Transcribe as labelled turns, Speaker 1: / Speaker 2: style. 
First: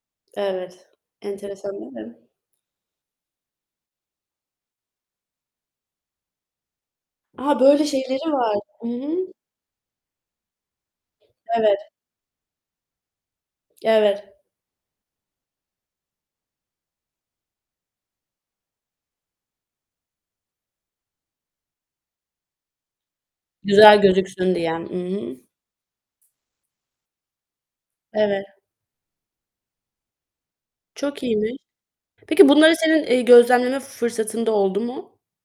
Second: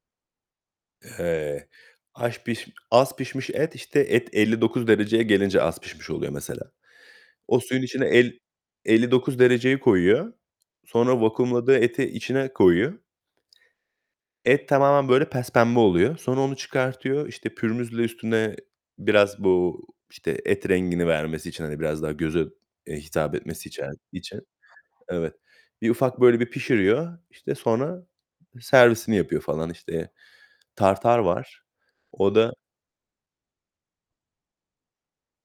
Speaker 1: Evet,
Speaker 2: Eee,
Speaker 1: enteresan değil mi?
Speaker 2: aş piş az pişmiş et, işte, et 59 dereceye gelince az pişmiş oluyor mesela.
Speaker 1: Aha,
Speaker 2: O suyun
Speaker 1: böyle
Speaker 2: içine
Speaker 1: şeyleri
Speaker 2: el
Speaker 1: var. I
Speaker 2: elli
Speaker 1: hı.
Speaker 2: dokuz dereceyi koyuyor. Sonra vakumladığı
Speaker 1: Evet.
Speaker 2: eti içine koyuyor
Speaker 1: Ya, evet.
Speaker 2: et tamamen, böyle, pespembe oluyor. Sonra onu çıkartıyor. İşte, pürmüzle üstüne biraz bu, işte, et rengini vermesi için, hani, biraz daha göze, eee, hitap etmesi içer
Speaker 1: "Güzel
Speaker 2: için.
Speaker 1: gözüksün" diye. I
Speaker 2: Evet.
Speaker 1: hı.
Speaker 2: Bir ufak böyle bir pişiriyor. İşte, sonra, ııı,
Speaker 1: Evet.
Speaker 2: servisini yapıyor falan, işte. Tartar
Speaker 1: Çok iyiymiş.
Speaker 2: var. O
Speaker 1: Peki
Speaker 2: da
Speaker 1: bunları senin, eee, gözlemleme fı fırsatın da oldu mu?